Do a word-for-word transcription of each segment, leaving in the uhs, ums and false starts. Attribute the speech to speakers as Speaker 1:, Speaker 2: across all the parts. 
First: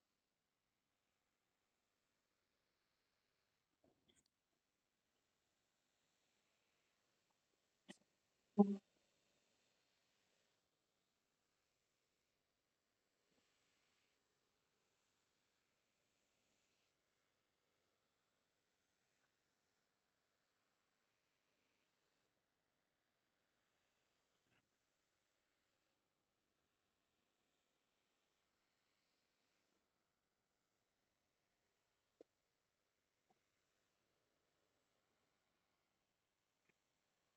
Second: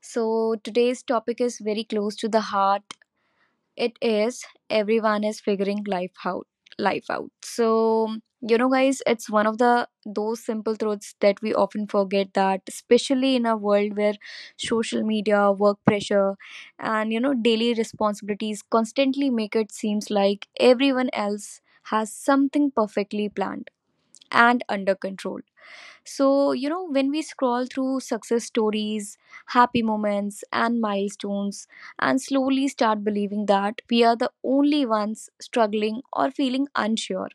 Speaker 1: So, today's topic is very close to the heart. It is everyone is figuring life out, life out. So, you know guys, it's one of the those simple truths that we often forget, that especially in a world where social media, work pressure, and you know daily responsibilities constantly make it seems like everyone else has something perfectly planned and under control. So, you know, when we scroll through success stories, happy moments, and milestones, and slowly start believing that we are the only ones struggling or feeling unsure.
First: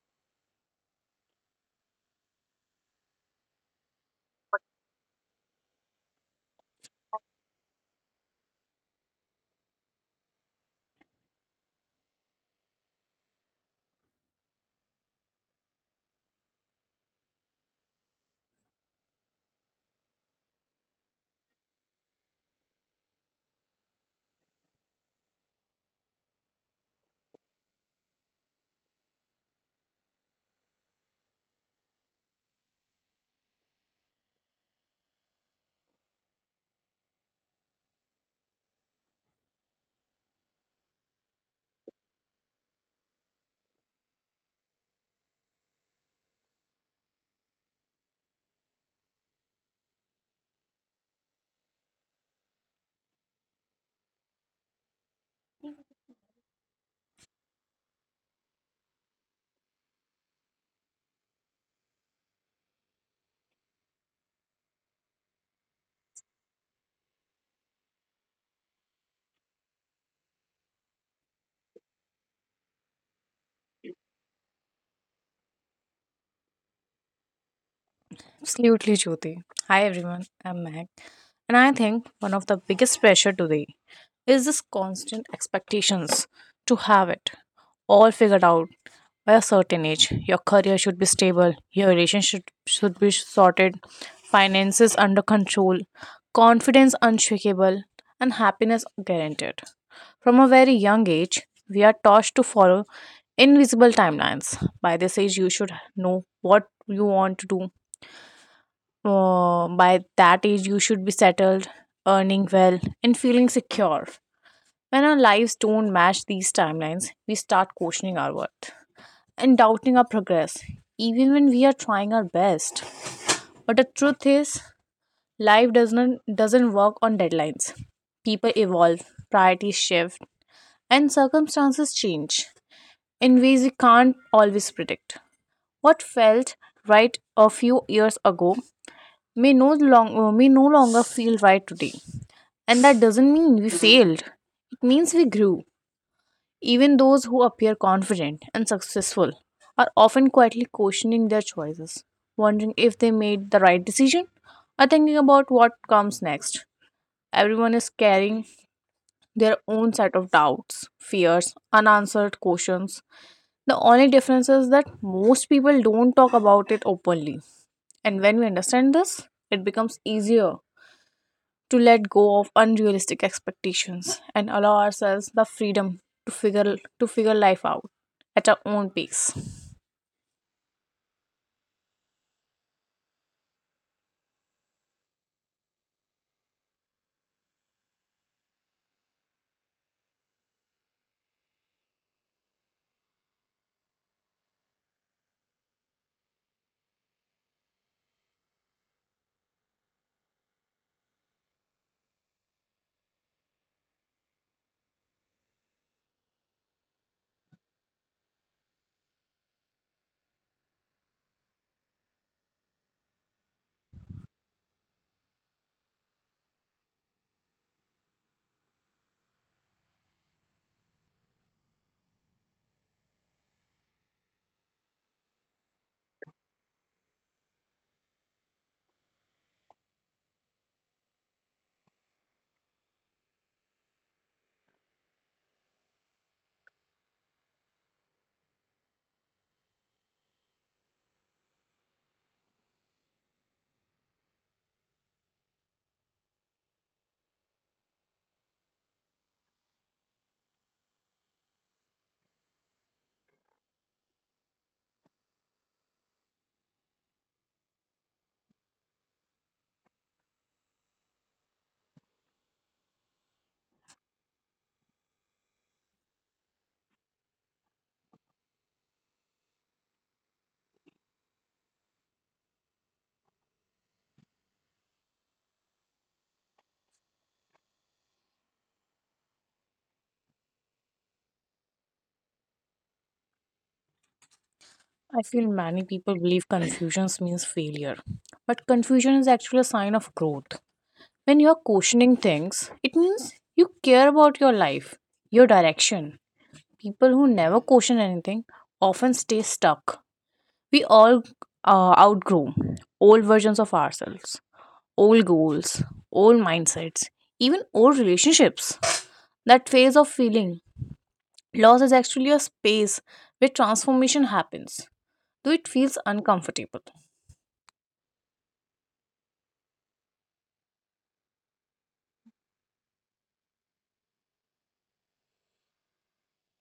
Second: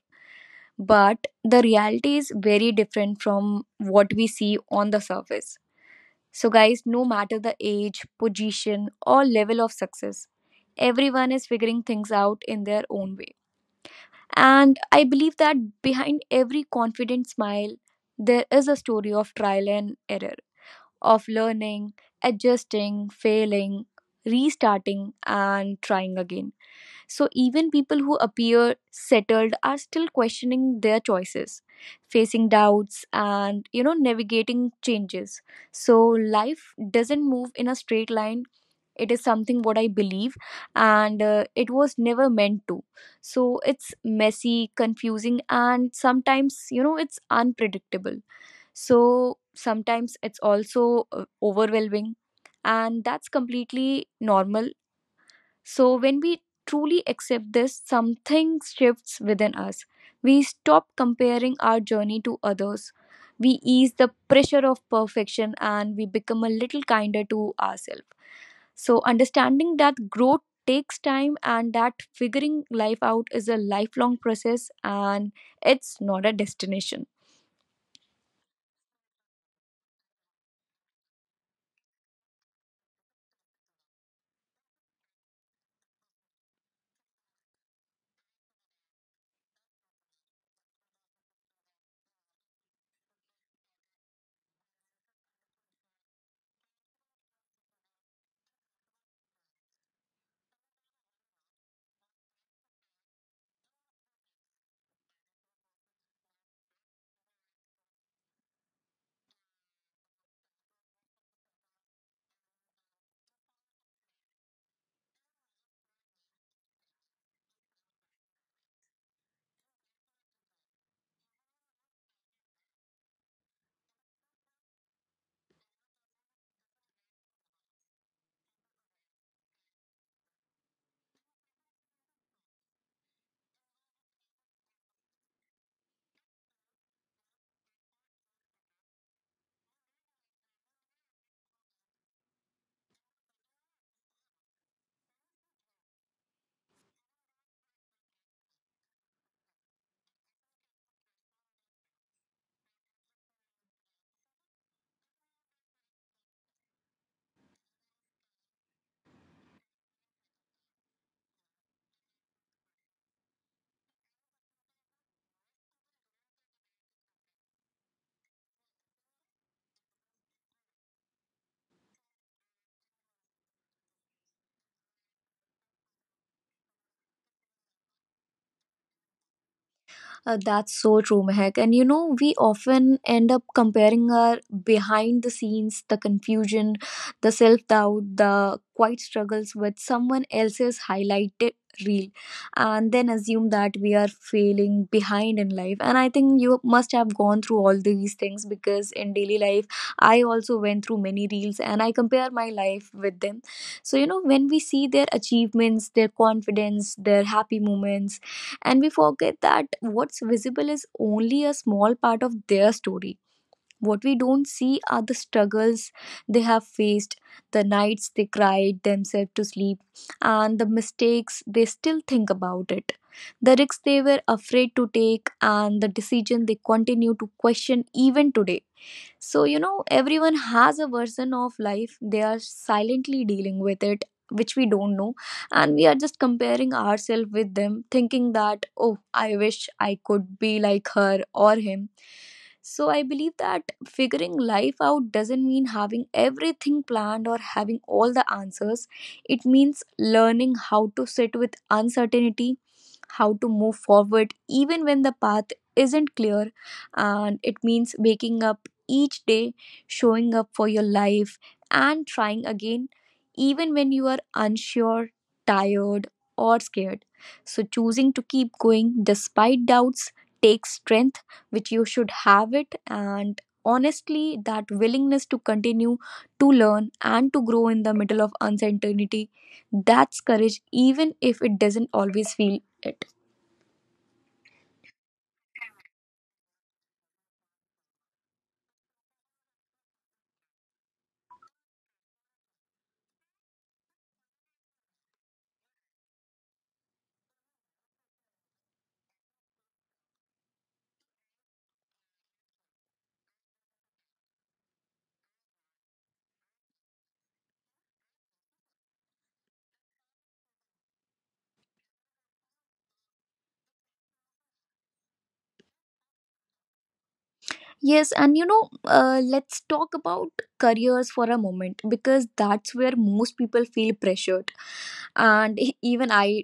Speaker 1: But the reality is very different from what we see on the surface. So, guys, no matter the age, position, or level of success, everyone is figuring things out in their own way. And I believe that behind every confident smile, there is a story of trial and error, of learning, adjusting, failing, restarting, and trying again. So, even people who appear settled are still questioning their choices, facing doubts, and you know, navigating changes. So, life doesn't move in a straight line. It is something what I believe, and uh, it was never meant to. So, it's messy, confusing, and sometimes, you know, it's unpredictable. So sometimes it's also uh, overwhelming, and that's completely normal. So when we truly accept this, something shifts within us. We stop comparing our journey to others. We ease the pressure of perfection and we become a little kinder to ourselves. So, understanding that growth takes time and that figuring life out is a lifelong process and it's not a destination.
Speaker 2: Absolutely, Jyoti. Hi, everyone. I'm Meg. And I think one of the biggest pressure today is this constant expectations to have it all figured out by a certain age. Your career should be stable, your relationship should be sorted, finances under control, confidence unshakable, and happiness guaranteed. From a very young age, we are taught to follow invisible timelines. By this age, you should know what you want to do. Uh, by that age, you should be settled, earning well, and feeling secure. When our lives don't match these timelines, we start questioning our worth and doubting our progress, even when we are trying our best. But the truth is, life doesn't doesn't work on deadlines. People evolve, priorities shift, and circumstances change in ways we can't always predict. What felt right a few years ago may no long, uh, may no longer feel right today. And that doesn't mean we failed. It means we grew. Even those who appear confident and successful are often quietly questioning their choices, wondering if they made the right decision or thinking about what comes next. Everyone is carrying their own set of doubts, fears, unanswered questions. The only difference is that most people don't talk about it openly. And when we understand this, it becomes easier to let go of unrealistic expectations and allow ourselves the freedom to figure to figure life out at our own pace.
Speaker 1: Uh, that's so true, Mehak. And you know, we often end up comparing our behind the scenes, the confusion, the self doubt, the quiet struggles with someone else's highlighted reel, and then assume that we are failing behind in life. And I think you must have gone through all these things because in daily life, I also went through many reels and I compare my life with them. So, you know, when we see their achievements, their confidence, their happy moments, and we forget that what's visible is only a small part of their story. What we don't see are the struggles they have faced, the nights they cried themselves to sleep, and the mistakes they still think about it, the risks they were afraid to take, and the decision they continue to question even today. So, you know, everyone has a version of life. They are silently dealing with it, which we don't know. And we are just comparing ourselves with them, thinking that, oh, I wish I could be like her or him. So, I believe that figuring life out doesn't mean having everything planned or having all the answers. It means learning how to sit with uncertainty, how to move forward, even when the path isn't clear, and it means waking up each day, showing up for your life and trying again, even when you are unsure, tired, or scared. So, choosing to keep going despite doubts takes strength, which you should have it. And honestly, that willingness to continue to learn and to grow in the middle of uncertainty, that's courage, even if it doesn't always feel it.
Speaker 2: I feel many people believe confusion means failure, but confusion is actually a sign of growth. When you're questioning things, it means you care about your life, your direction. People who never question anything often stay stuck. We all uh, outgrow old versions of ourselves, old goals, old mindsets, even old relationships. That phase of feeling loss is actually a space where transformation happens, though it feels uncomfortable.
Speaker 1: Yes, and you know, uh, let's talk about careers for a moment because that's where most people feel pressured, and e- even I,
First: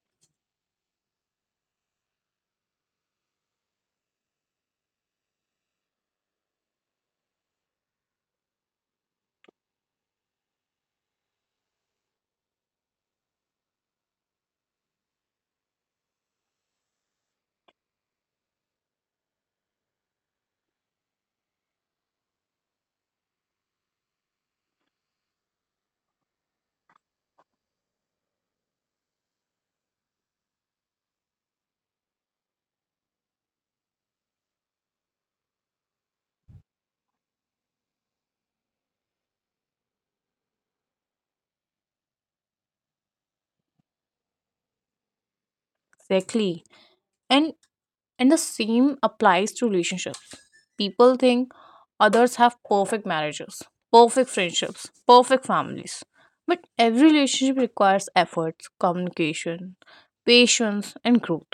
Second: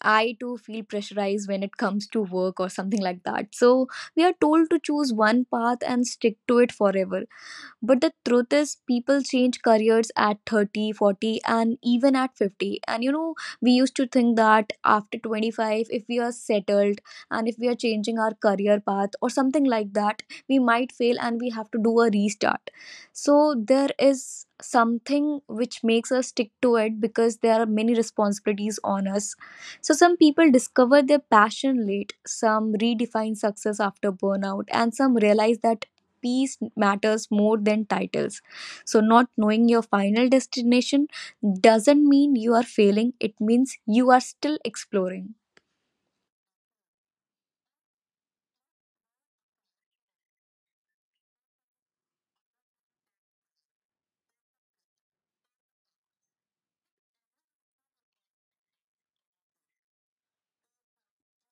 Speaker 1: I too feel pressurized when it comes to work or something like that. So we are told to choose one path and stick to it forever, but the truth is, people change careers at thirty, forty, and even at fifty. And you know, we used to think that after twenty-five, if we are settled and if we are changing our career path or something like that, we might fail and we have to do a restart. So there is something which makes us stick to it because there are many responsibilities on us. So some people discover their passion late, some redefine success after burnout, and some realize that peace matters more than titles. So, not knowing your final destination doesn't mean you are failing, it means you are still exploring.
Speaker 2: Exactly. And and the same applies to relationships. People think others have perfect marriages, perfect friendships, perfect families. But every relationship requires efforts, communication, patience, and growth.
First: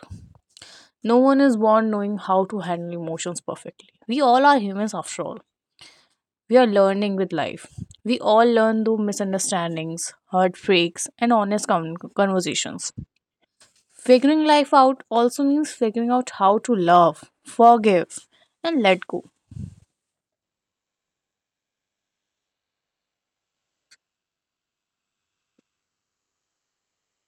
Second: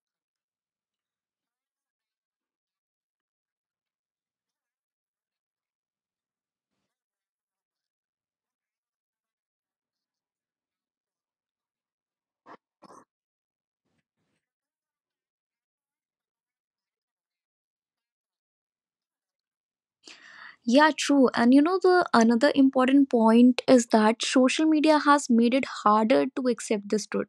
Speaker 2: No one is born knowing how to handle emotions perfectly. We all are humans after all. We are learning with life. We all learn through misunderstandings, heartbreaks, and honest con- conversations. Figuring life out also means figuring out how to love, forgive, and let go.
Speaker 1: Yeah, true. And you know, the another important point is that social media has made it harder to accept this truth.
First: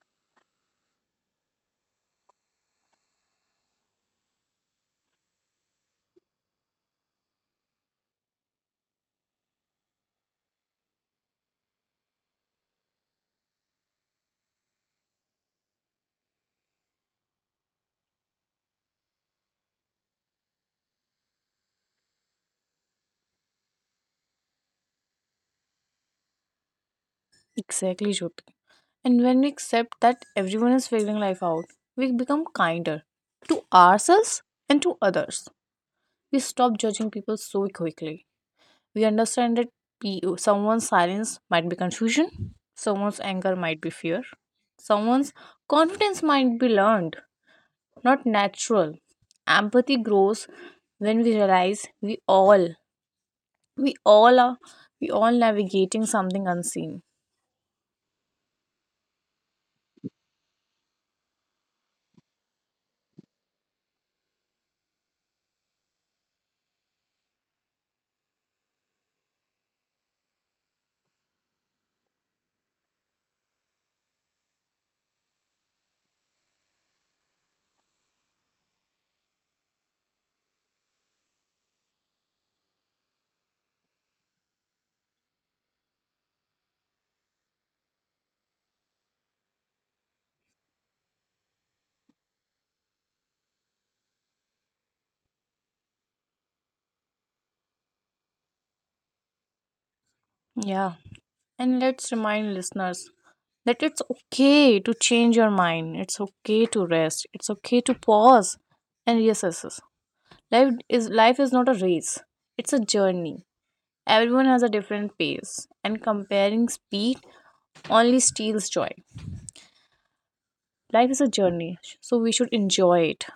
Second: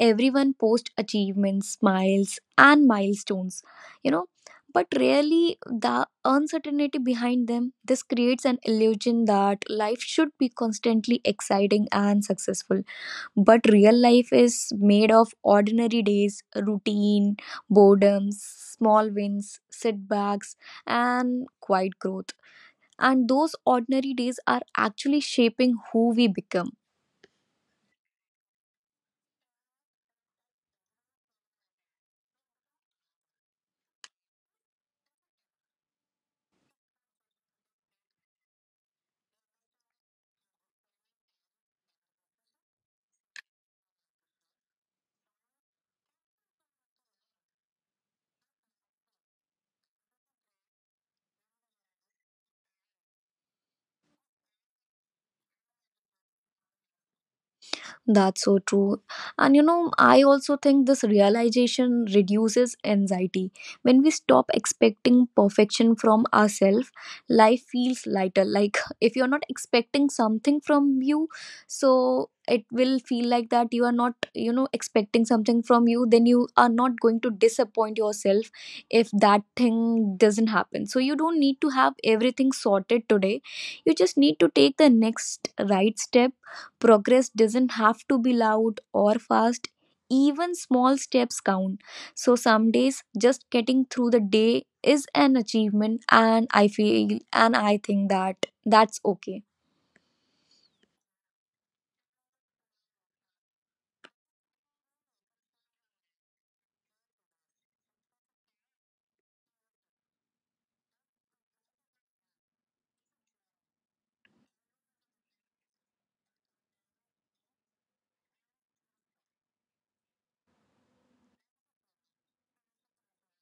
Speaker 1: Everyone posts achievements, smiles, and milestones, you know, but rarely the uncertainty behind them. This creates an illusion that life should be constantly exciting and successful. But real life is made of ordinary days, routine, boredom, small wins, setbacks, and quiet growth. And those ordinary days are actually shaping who we become.
Speaker 2: Exactly, Jyoti. And when we accept that everyone is figuring life out, we become kinder to ourselves and to others. We stop judging people so quickly. We understand that pe- someone's silence might be confusion, someone's anger might be fear, someone's confidence might be learned, not natural. Empathy grows when we realize we all, we all are, we all navigating something unseen.
Speaker 1: That's so true. And you know, I also think this realization reduces anxiety. When we stop expecting perfection from ourselves, life feels lighter. Like, if you're not expecting something from you, so it will feel like that you are not, you know, expecting something from you, then you are not going to disappoint yourself if that thing doesn't happen. So, you don't need to have everything sorted today. You just need to take the next right step. Progress doesn't have to be loud or fast. Even small steps count. So some days just getting through the day is an achievement and I feel and I think that that's okay.
Speaker 2: Yeah. And let's remind listeners that it's okay to change your mind. It's okay to rest. It's okay to pause and reassess. Life is life is not a race. It's a journey. Everyone has a different pace, and comparing speed only steals joy. Life is a journey, so we should enjoy it.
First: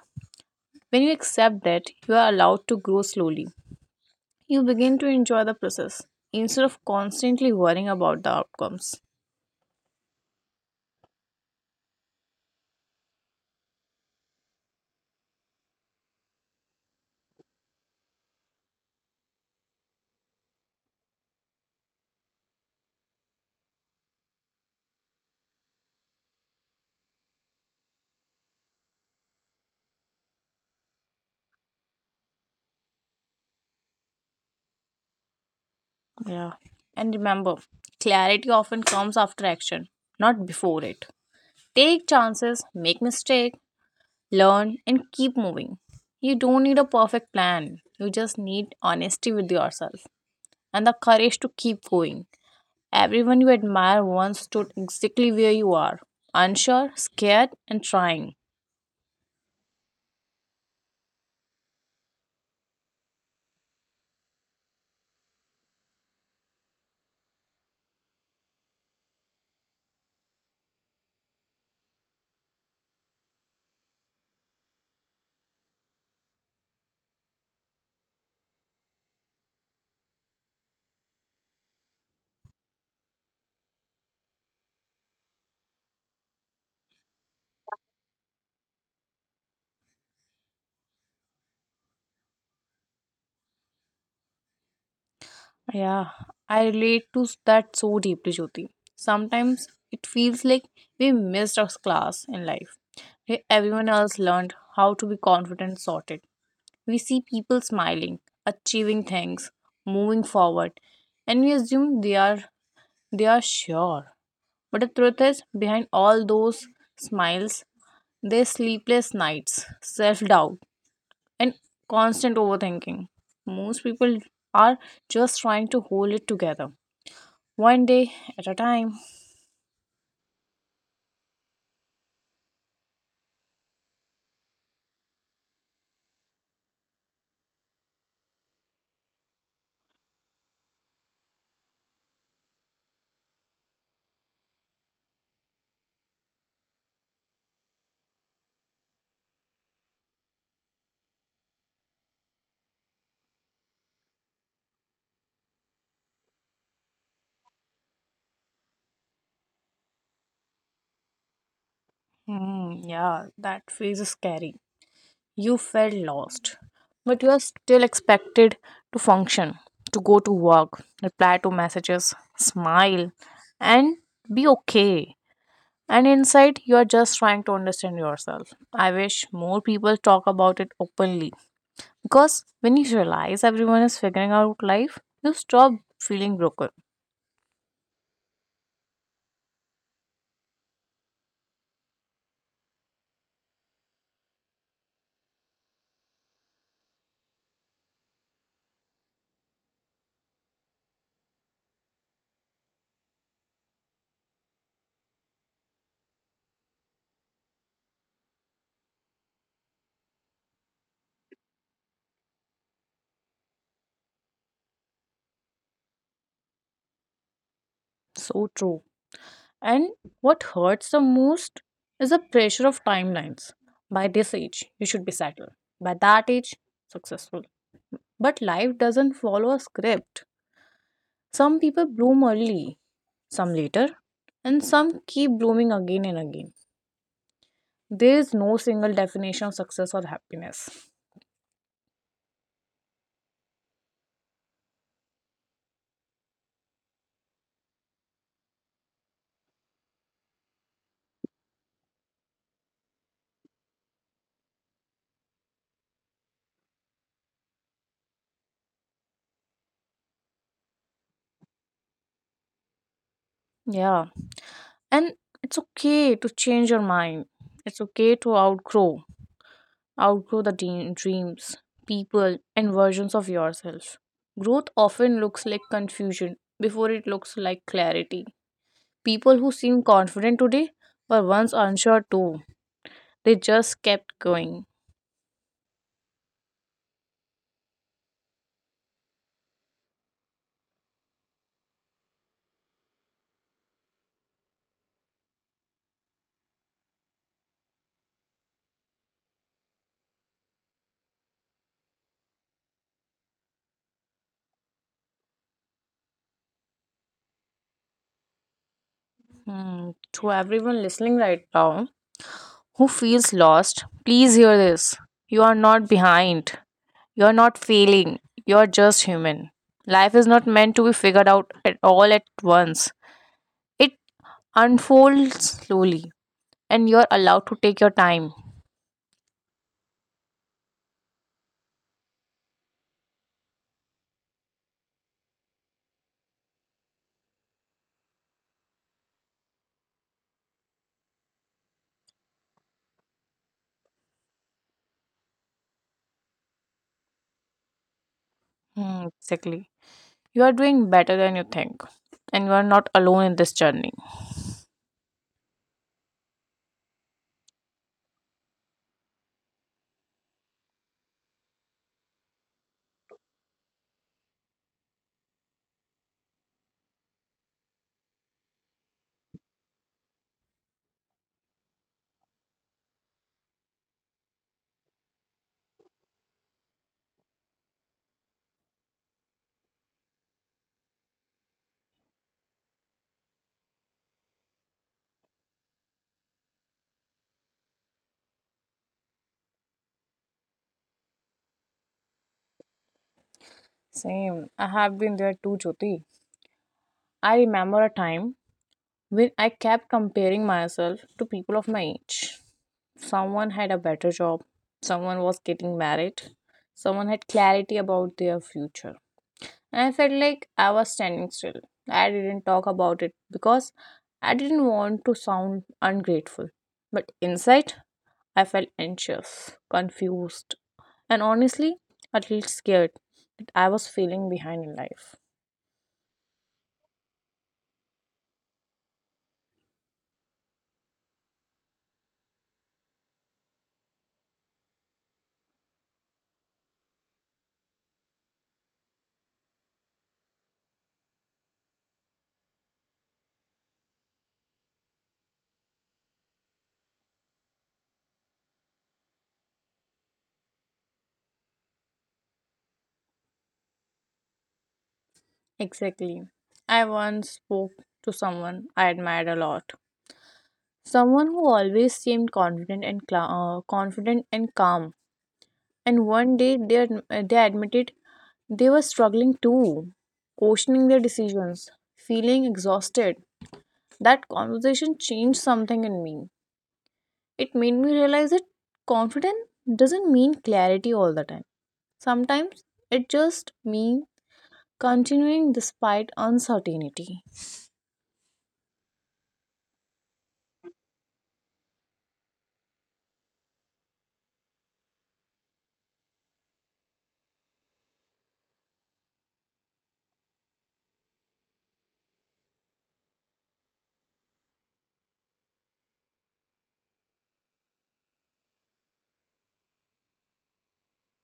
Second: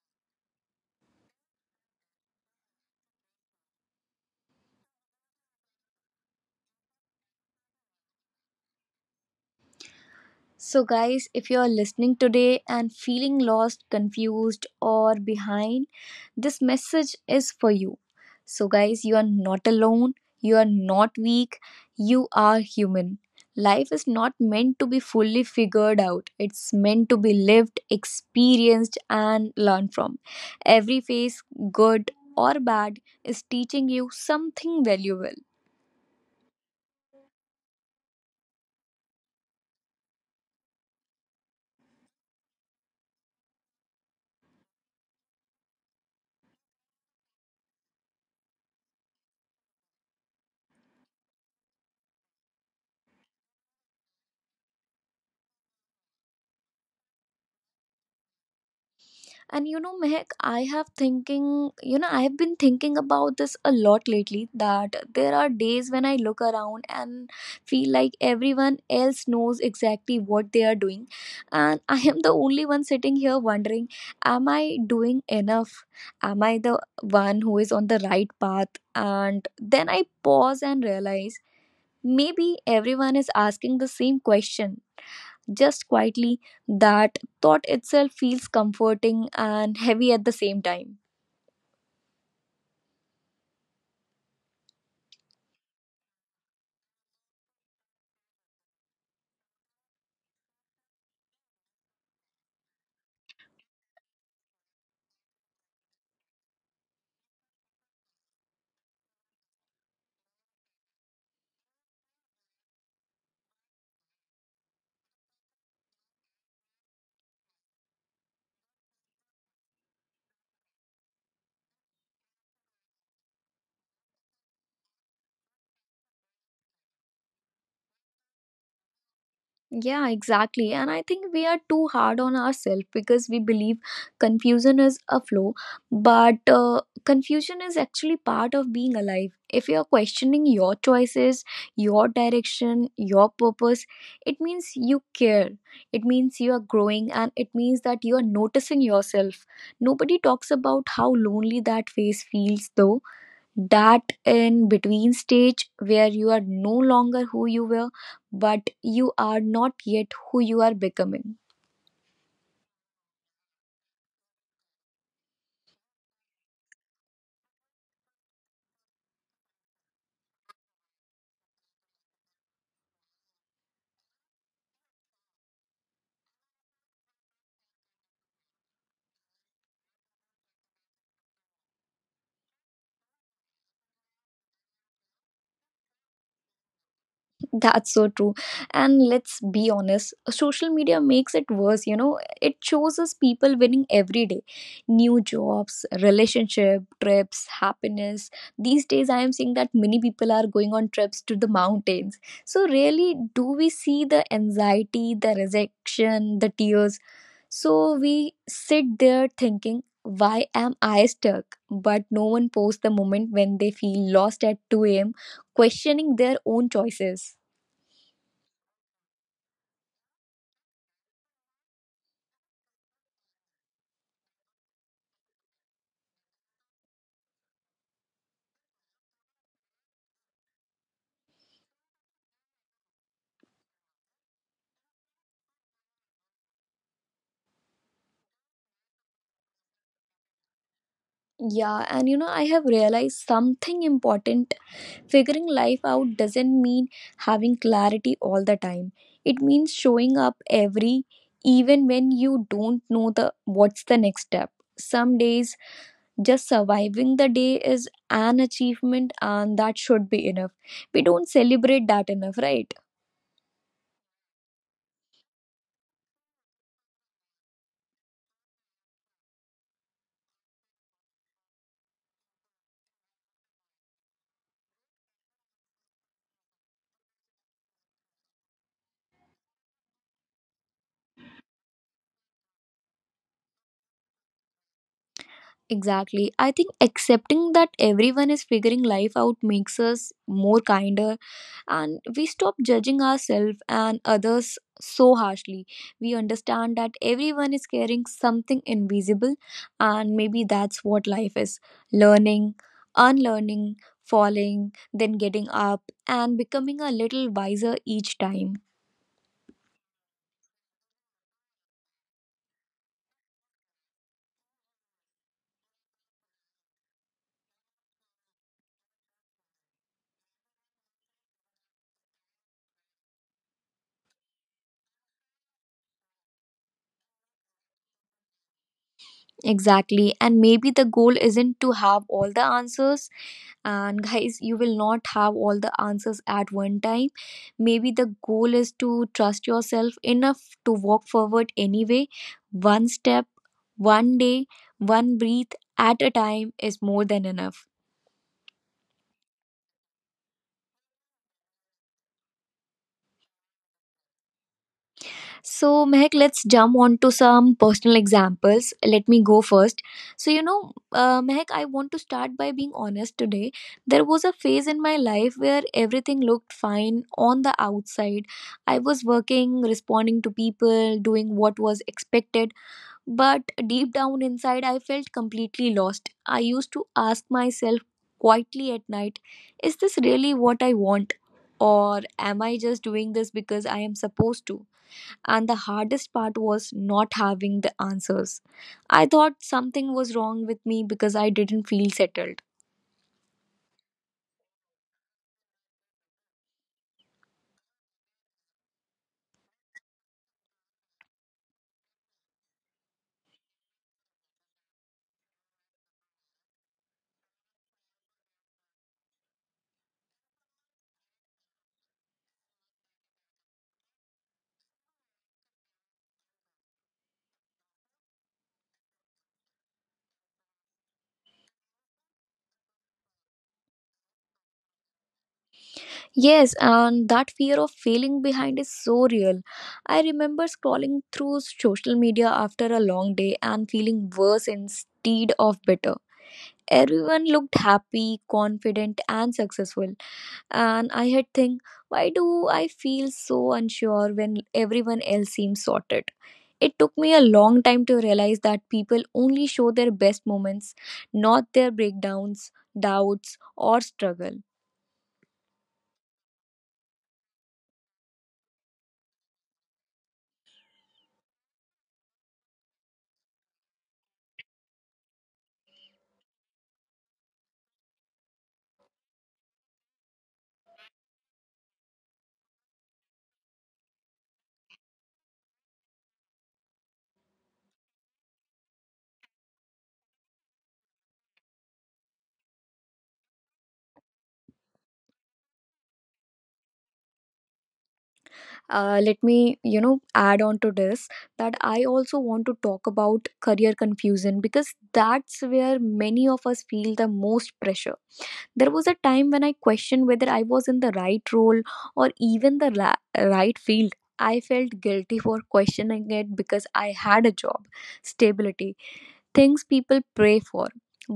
Speaker 2: When you accept that you are allowed to grow slowly, you begin to enjoy the process instead of constantly worrying about the outcomes.
Speaker 1: So, guys, if you're listening today and feeling lost, confused, or behind, this message is for you. So, guys, you are not alone, you are not weak, you are human. Life is not meant to be fully figured out. It's meant to be lived, experienced, and learned from. Every phase, good or bad, is teaching you something valuable.
Speaker 2: Yeah. And remember, clarity often comes after action, not before it. Take chances, make mistakes, learn, and keep moving. You don't need a perfect plan. You just need honesty with yourself and the courage to keep going. Everyone you admire once stood exactly where you are, unsure, scared, and trying.
Speaker 1: And you know, Mehak, I have thinking, you know, I have been thinking about this a lot lately, that there are days when I look around and feel like everyone else knows exactly what they are doing. And I am the only one sitting here wondering, am I doing enough? Am I the one who is on the right path? And then I pause and realize maybe everyone is asking the same question just quietly, that thought itself feels comforting and heavy at the same time.
Speaker 2: Yeah, I relate to that so deeply, Jyoti. Sometimes it feels like we missed our class in life, where everyone else learned how to be confident and sorted. We see people smiling, achieving things, moving forward, and we assume they are they are sure. But the truth is, behind all those smiles, their sleepless nights, self doubt, and constant overthinking. Most people are just trying to hold it together one day at a time.
Speaker 1: Yeah, exactly. And I think we are too hard on ourselves because we believe confusion is a flaw, but uh, confusion is actually part of being alive. If you are questioning your choices, your direction, your purpose, it means you care. It means you are growing and it means that you are noticing yourself. Nobody talks about how lonely that phase feels though. That in between stage where you are no longer who you were but you are not yet who you are becoming.
Speaker 2: Hmm, yeah, that phase is scary. You felt lost, but you are still expected to function, to go to work, reply to messages, smile, and be okay. And inside, you are just trying to understand yourself. I wish more people talk about it openly. Because when you realize everyone is figuring out life, you stop feeling broken.
Speaker 1: That's so true. And let's be honest, social media makes it worse, you know. It shows us people winning every day. New jobs, relationship, trips, happiness. These days I am seeing that many people are going on trips to the mountains. So really do we see the anxiety, the rejection, the tears? So we sit there thinking, why am I stuck? But no one posts the moment when they feel lost at two a.m. questioning their own choices.
Speaker 2: So true. And what hurts the most is the pressure of timelines. By this age, you should be settled. By that age, successful. But life doesn't follow a script. Some people bloom early, some later, and some keep blooming again and again. There is no single definition of success or happiness.
Speaker 1: Yeah, and you know, I have realized something important. Figuring life out doesn't mean having clarity all the time. It means showing up every even when you don't know the what's the next step. Some days just surviving the day is an achievement and that should be enough. We don't celebrate that enough, right?
Speaker 2: Yeah. And it's okay to change your mind. It's okay to outgrow outgrow the de- dreams, people, and versions of yourself. Growth often looks like confusion before it looks like clarity. People who seem confident today were once unsure too. They just kept going.
Speaker 1: Exactly. I think accepting that everyone is figuring life out makes us more kinder and we stop judging ourselves and others so harshly. We understand that everyone is carrying something invisible, and maybe that's what life is, learning, unlearning, falling, then getting up and becoming a little wiser each time.
Speaker 2: Hmm. To everyone listening right now who feels lost, please hear this. You are not behind. You are not failing. You are just human. Life is not meant to be figured out at all at once. It unfolds slowly and you're allowed to take your time.
Speaker 1: Exactly. And maybe the goal isn't to have all the answers, and guys you will not have all the answers at one time, maybe the goal is to trust yourself enough to walk forward anyway, one step, one day, one breath at a time is more than enough.
Speaker 2: Hmm, exactly. You are doing better than you think, and you are not alone in this journey.
Speaker 1: So, Mehak, let's jump on to some personal examples. Let me go first. So, you know, uh, Mehak, I want to start by being honest today. There was a phase in my life where everything looked fine on the outside. I was working, responding to people, doing what was expected. But deep down inside, I felt completely lost. I used to ask myself quietly at night, is this really what I want? Or am I just doing this because I am supposed to? And the hardest part was not having the answers. I thought something was wrong with me because I didn't feel settled.
Speaker 2: Same. I have been there too, Jyoti. I remember a time when I kept comparing myself to people of my age. Someone had a better job, someone was getting married, someone had clarity about their future. And I felt like I was standing still. I didn't talk about it because I didn't want to sound ungrateful. But inside, I felt anxious, confused, and honestly, a little scared that I was feeling behind in life.
Speaker 1: Yes, and that fear of failing behind is so real. I remember scrolling through social media after a long day and feeling worse instead of better. Everyone looked happy, confident, and successful, and I had think, why do I feel so unsure when everyone else seems sorted? It took me a long time to realize that people only show their best moments, not their breakdowns, doubts, or struggle.
Speaker 2: Exactly. I once spoke to someone I admired a lot. Someone who always seemed confident and cla- uh, confident and calm. And one day they, ad- uh, they admitted they were struggling too, questioning their decisions, feeling exhausted. That conversation changed something in me. It made me realize that confidence doesn't mean clarity all the time. Sometimes it just means continuing despite uncertainty.
Speaker 1: Uh, let me, you know, add on to this that I also want to talk about career confusion, because that's where many of us feel the most pressure. There was a time when I questioned whether I was in the right role or even the ra- right field. I felt guilty for questioning it because I had a job, stability, things people pray for,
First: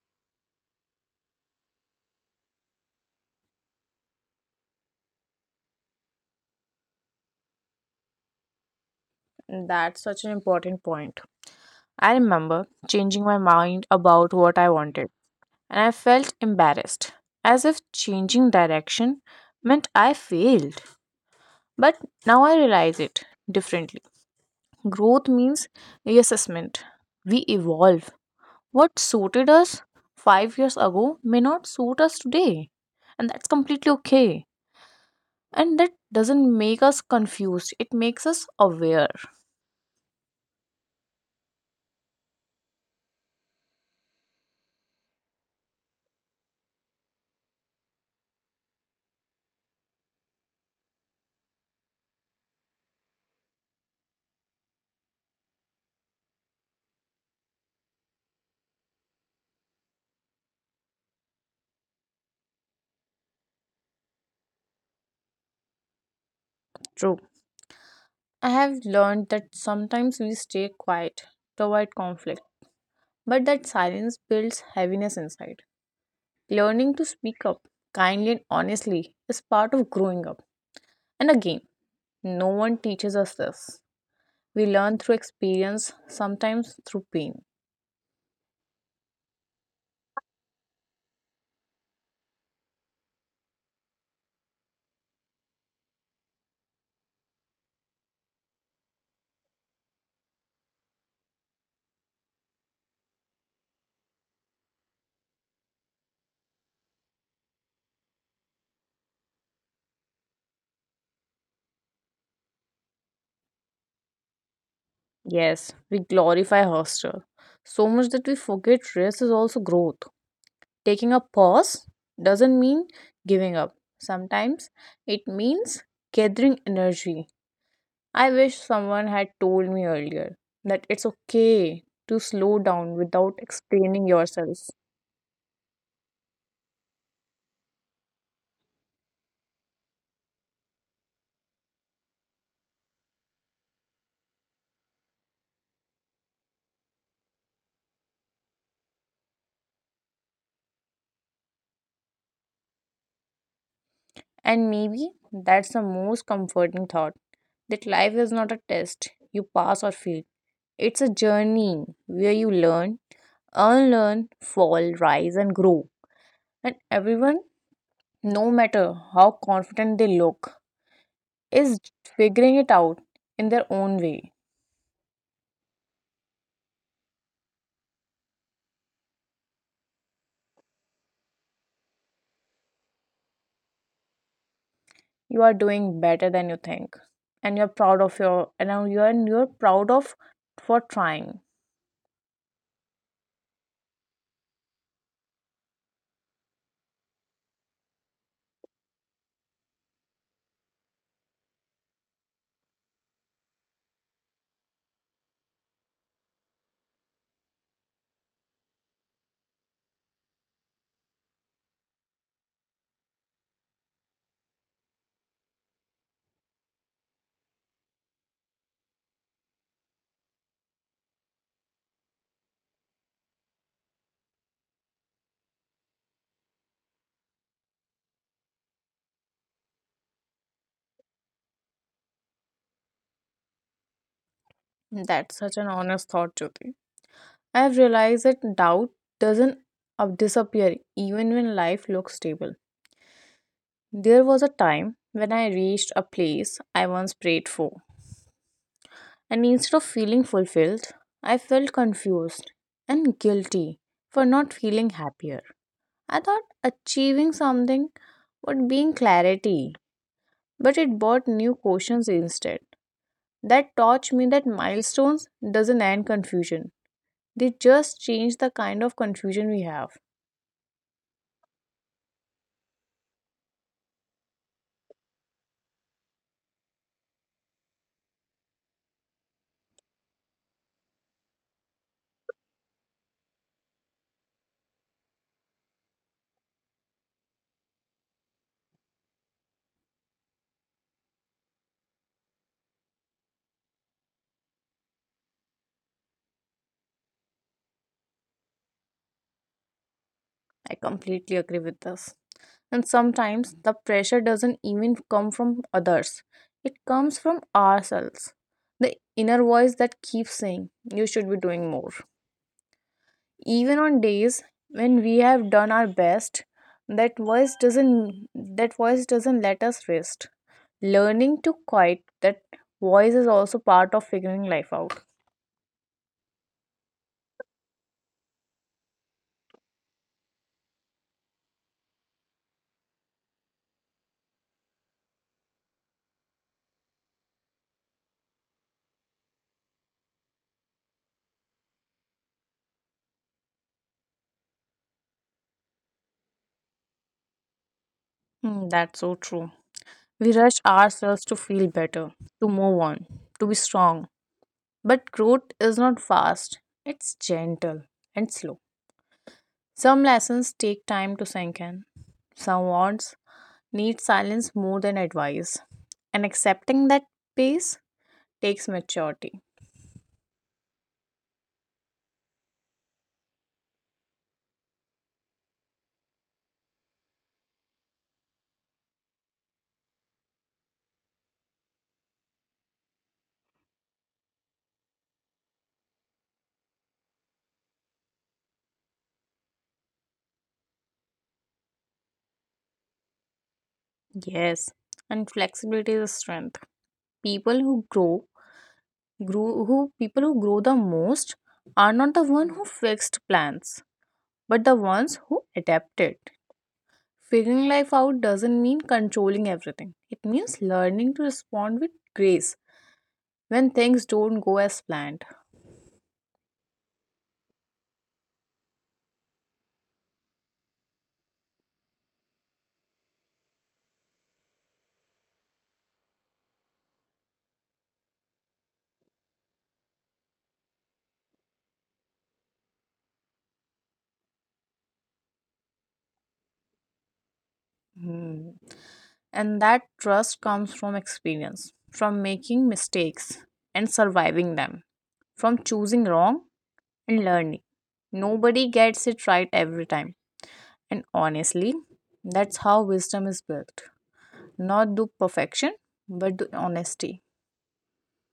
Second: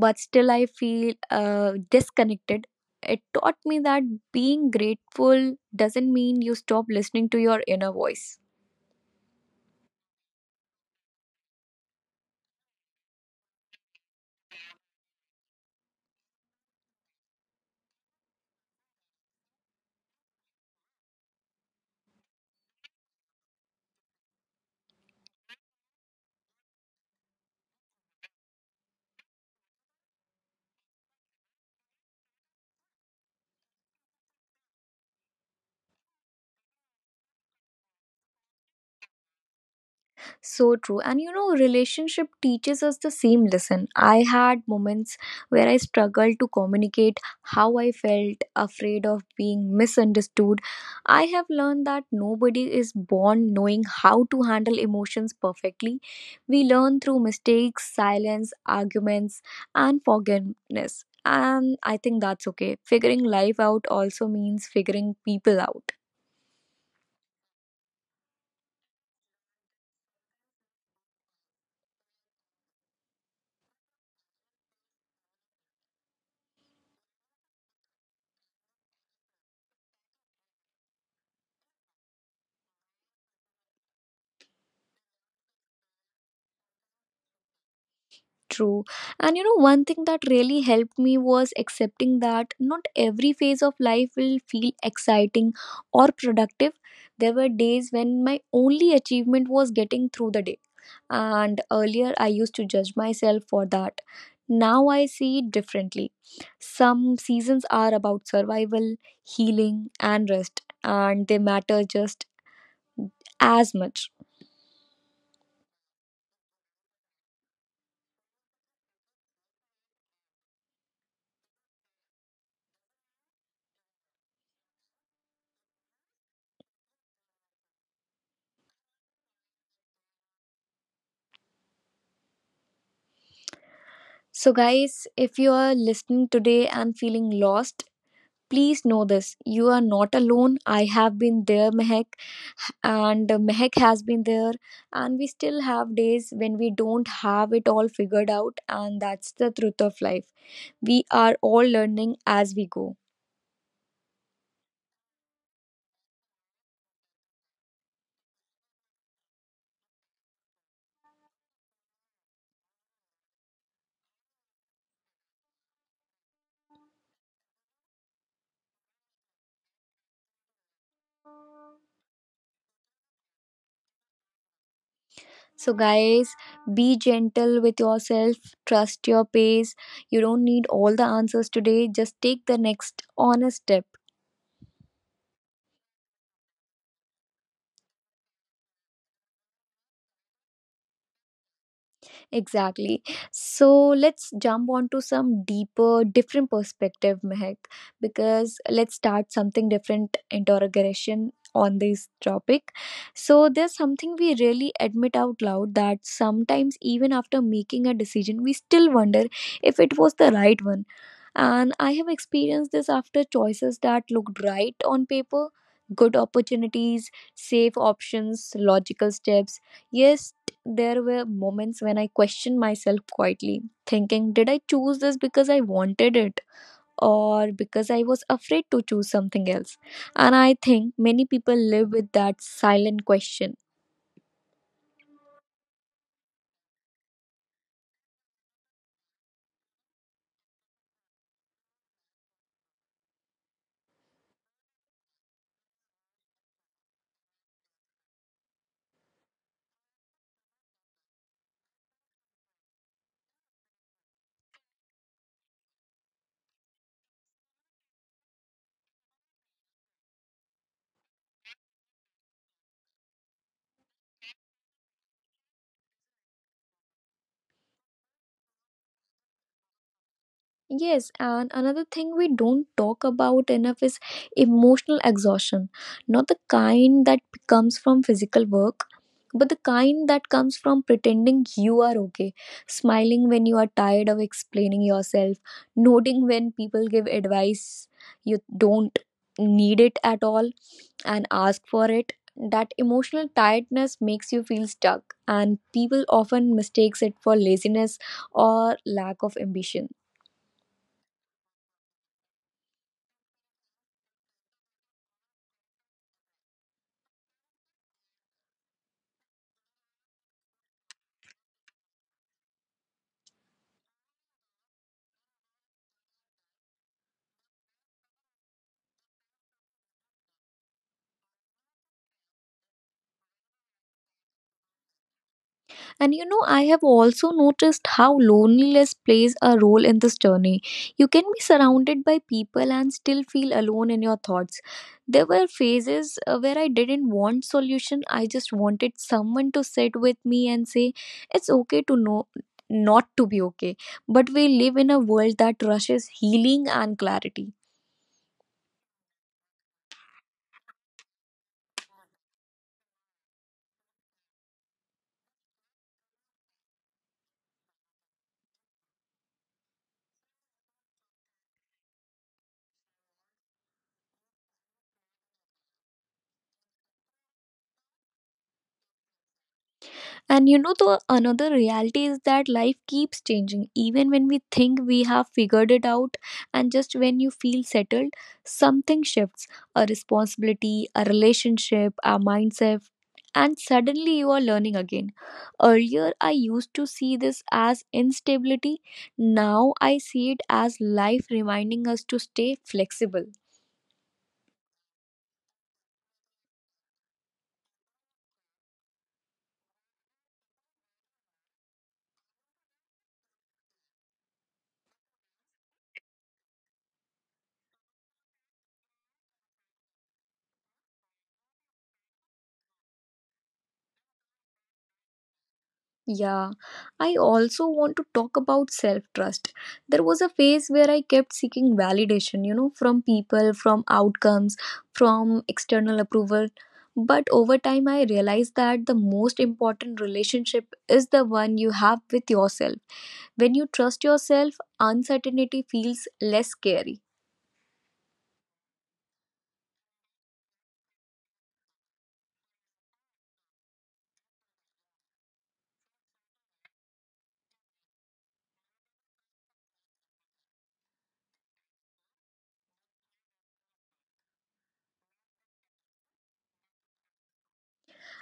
Speaker 1: but still I feel uh, disconnected. It taught me that being grateful doesn't mean you stop listening to your inner voice.
Speaker 2: That's such an important point. I remember changing my mind about what I wanted, and I felt embarrassed, as if changing direction meant I failed. But now I realize it differently. Growth means reassessment. We evolve. What suited us five years ago may not suit us today, and that's completely okay. And that doesn't make us confused, it makes us aware.
Speaker 1: So true. And you know, relationship teaches us the same lesson. I had moments where I struggled to communicate how I felt, afraid of being misunderstood. I have learned that nobody is born knowing how to handle emotions perfectly. We learn through mistakes, silence, arguments, and forgiveness. And I think that's okay. Figuring life out also means figuring people out.
Speaker 2: True. I have learned that sometimes we stay quiet to avoid conflict, but that silence builds heaviness inside. Learning to speak up kindly and honestly is part of growing up. And again, no one teaches us this. We learn through experience, sometimes through pain.
Speaker 1: True. And you know, one thing that really helped me was accepting that not every phase of life will feel exciting or productive. There were days when my only achievement was getting through the day. And earlier, I used to judge myself for that. Now I see it differently. Some seasons are about survival, healing, and rest, and they matter just as much.
Speaker 2: Yes, we glorify hustle so much that we forget rest is also growth. Taking a pause doesn't mean giving up. Sometimes it means gathering energy. I wish someone had told me earlier that it's okay to slow down without explaining
Speaker 1: So,
Speaker 2: yourself.
Speaker 1: guys, if you are listening today and feeling lost, please know this: you are not alone. I have been there, Mehak, and Mehak has been there. And we still have days when we don't have it all figured out, and that's the truth of life. We are all learning as we go.
Speaker 2: And maybe that's the most comforting thought that life is not a test you pass or fail. It's a journey where you learn, unlearn, fall, rise, and grow. And everyone, no matter how confident they look, is figuring it out in their own way.
Speaker 1: So, guys, be gentle with yourself, trust your pace. You don't need all the answers today, just take the next honest step.
Speaker 2: You are doing better than you think, and you're proud of your and you're you're proud of for trying.
Speaker 1: Exactly. So let's jump onto some deeper, different perspective, Mehak, because let's start something different interrogation on this topic. So there's something we really admit out loud, that sometimes even after making a decision, we still wonder if it was the right one. And I have experienced this after choices that looked right on paper: good opportunities, safe options, logical steps. Yes, there were moments when I questioned myself quietly, thinking, did I choose this because I wanted it? Or because I was afraid to choose something else. And I think many people live with that silent question.
Speaker 2: That's such an honest thought, Jyoti. I have realized that doubt doesn't up- disappear even when life looks stable. There was a time when I reached a place I once prayed for, and instead of feeling fulfilled, I felt confused and guilty for not feeling happier. I thought achieving something would bring clarity, but it brought new questions instead. That taught me that milestones doesn't end confusion. They just change the kind of confusion we have.
Speaker 1: Yes, and another thing we don't talk about enough is emotional exhaustion. Not the kind that comes from physical work, but the kind that comes from pretending you are okay, smiling when you are tired of explaining yourself, nodding when people give advice you don't need it at all and ask for it. That emotional tiredness makes you feel stuck, and people often mistakes it for laziness or lack of ambition.
Speaker 2: I completely agree with this. And sometimes the pressure doesn't even come from others, it comes from ourselves. The inner voice that keeps saying, you should be doing more. Even on days when we have done our best, that voice doesn't that voice doesn't let us rest. Learning to quiet that voice is also part of figuring life out.
Speaker 1: And you know, I have also noticed how loneliness plays a role in this journey. You can be surrounded by people and still feel alone in your thoughts. There were phases uh, where I didn't want solution. I just wanted someone to sit with me and say, "It's okay to know not to be okay." But we live in a world that rushes healing and clarity.
Speaker 2: Hmm, that's so true. We rush ourselves to feel better, to move on, to be strong. But growth is not fast, it's gentle and slow. Some lessons take time to sink in, some wants need silence more than advice, and accepting that pace takes maturity.
Speaker 1: And you know, the another reality is that life keeps changing. Even when we think we have figured it out, and just when you feel settled, something shifts: a responsibility, a relationship, a mindset, and suddenly you are learning again. Earlier, I used to see this as instability. Now, I see it as life reminding us to stay flexible.
Speaker 2: Yes, and flexibility is a strength. People who grow, grow who People who grow the most are not the one who fixed plans, but the ones who adapted. Figuring life out doesn't mean controlling everything. It means learning to respond with grace when things don't go as planned.
Speaker 1: Yeah, I also want to talk about self trust. There was a phase where I kept seeking validation, you know, from people, from outcomes, from external approval. But over time, I realized that the most important relationship is the one you have with yourself. When you trust yourself, uncertainty feels less scary.
Speaker 2: Hmm. And that trust comes from experience, from making mistakes and surviving them, from choosing wrong and learning. Nobody gets it right every time. And honestly, that's how wisdom is built. Not the perfection, but the honesty.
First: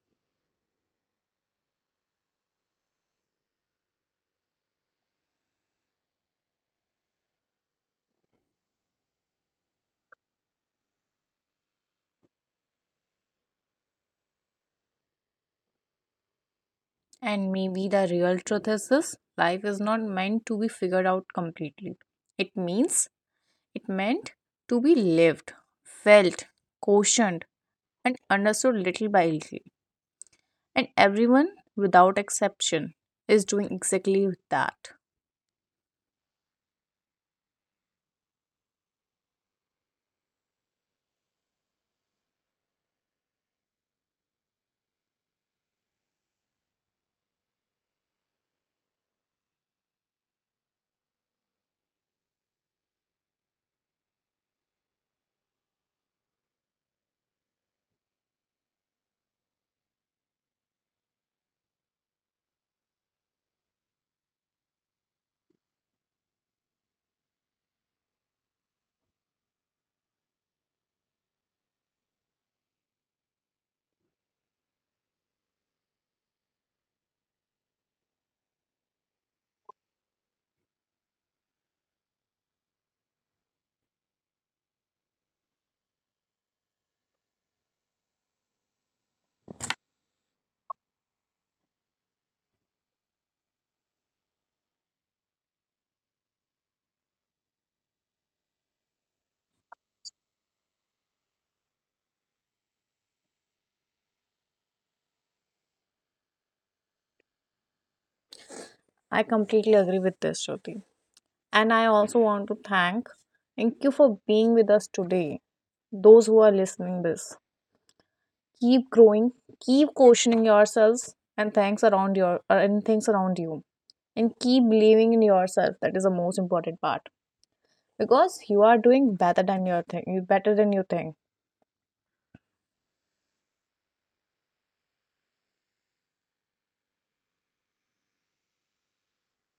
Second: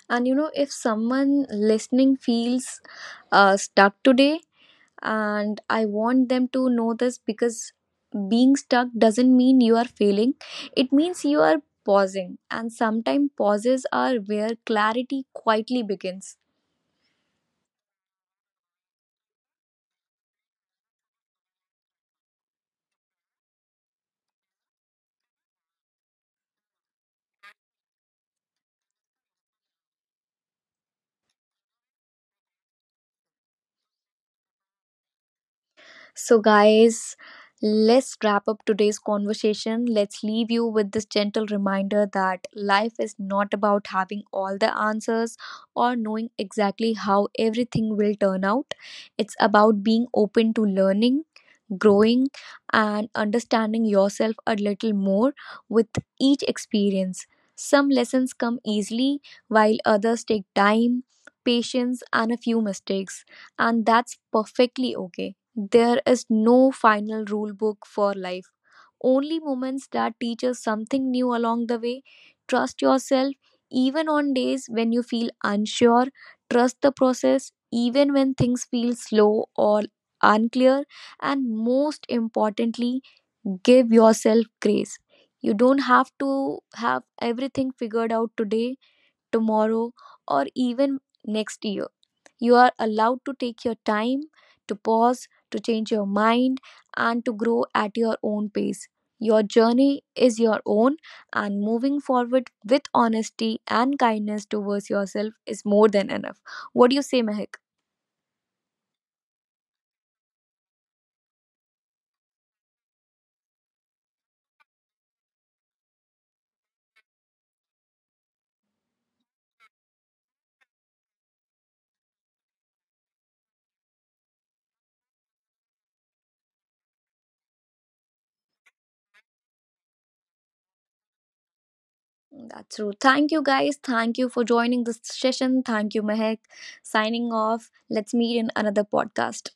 Speaker 1: And you know, if someone listening feels uh, stuck today, and I want them to know this, because being stuck doesn't mean you are failing. It means you are pausing, and sometimes pauses are where clarity quietly begins.
Speaker 2: And maybe the real truth is this life is not meant to be figured out completely. It means it meant to be lived, felt, cautioned, and understood little by little. And everyone, without exception, is doing exactly that.
Speaker 1: So, guys, let's wrap up today's conversation. Let's leave you with this gentle reminder that life is not about having all the answers or knowing exactly how everything will turn out. It's about being open to learning, growing, and understanding yourself a little more with each experience. Some lessons come easily, while others take time, patience, and a few mistakes, and that's perfectly okay. There is no final rule book for life, only moments that teach us something new along the way. Trust yourself even on days when you feel unsure. Trust the process even when things feel slow or unclear. And most importantly, give yourself grace. You don't have to have everything figured out today, tomorrow, or even next year. You are allowed to take your time, to pause, to change your mind, and to grow at your own pace. Your journey is your own, and moving forward with honesty and kindness towards yourself is more than enough. What do you say, Mehak?
Speaker 2: I completely agree with this, Shruti. And I also want to thank thank you for being with us today. Those who are listening this, keep growing, keep questioning yourselves, and thanks around your uh, and things around you, and keep believing in yourself. That is the most important part because you are doing better than your thing, better than you think.
Speaker 1: That's true. Thank you, guys. Thank you for joining this session. Thank you, Mehak. Signing off. Let's meet in another podcast.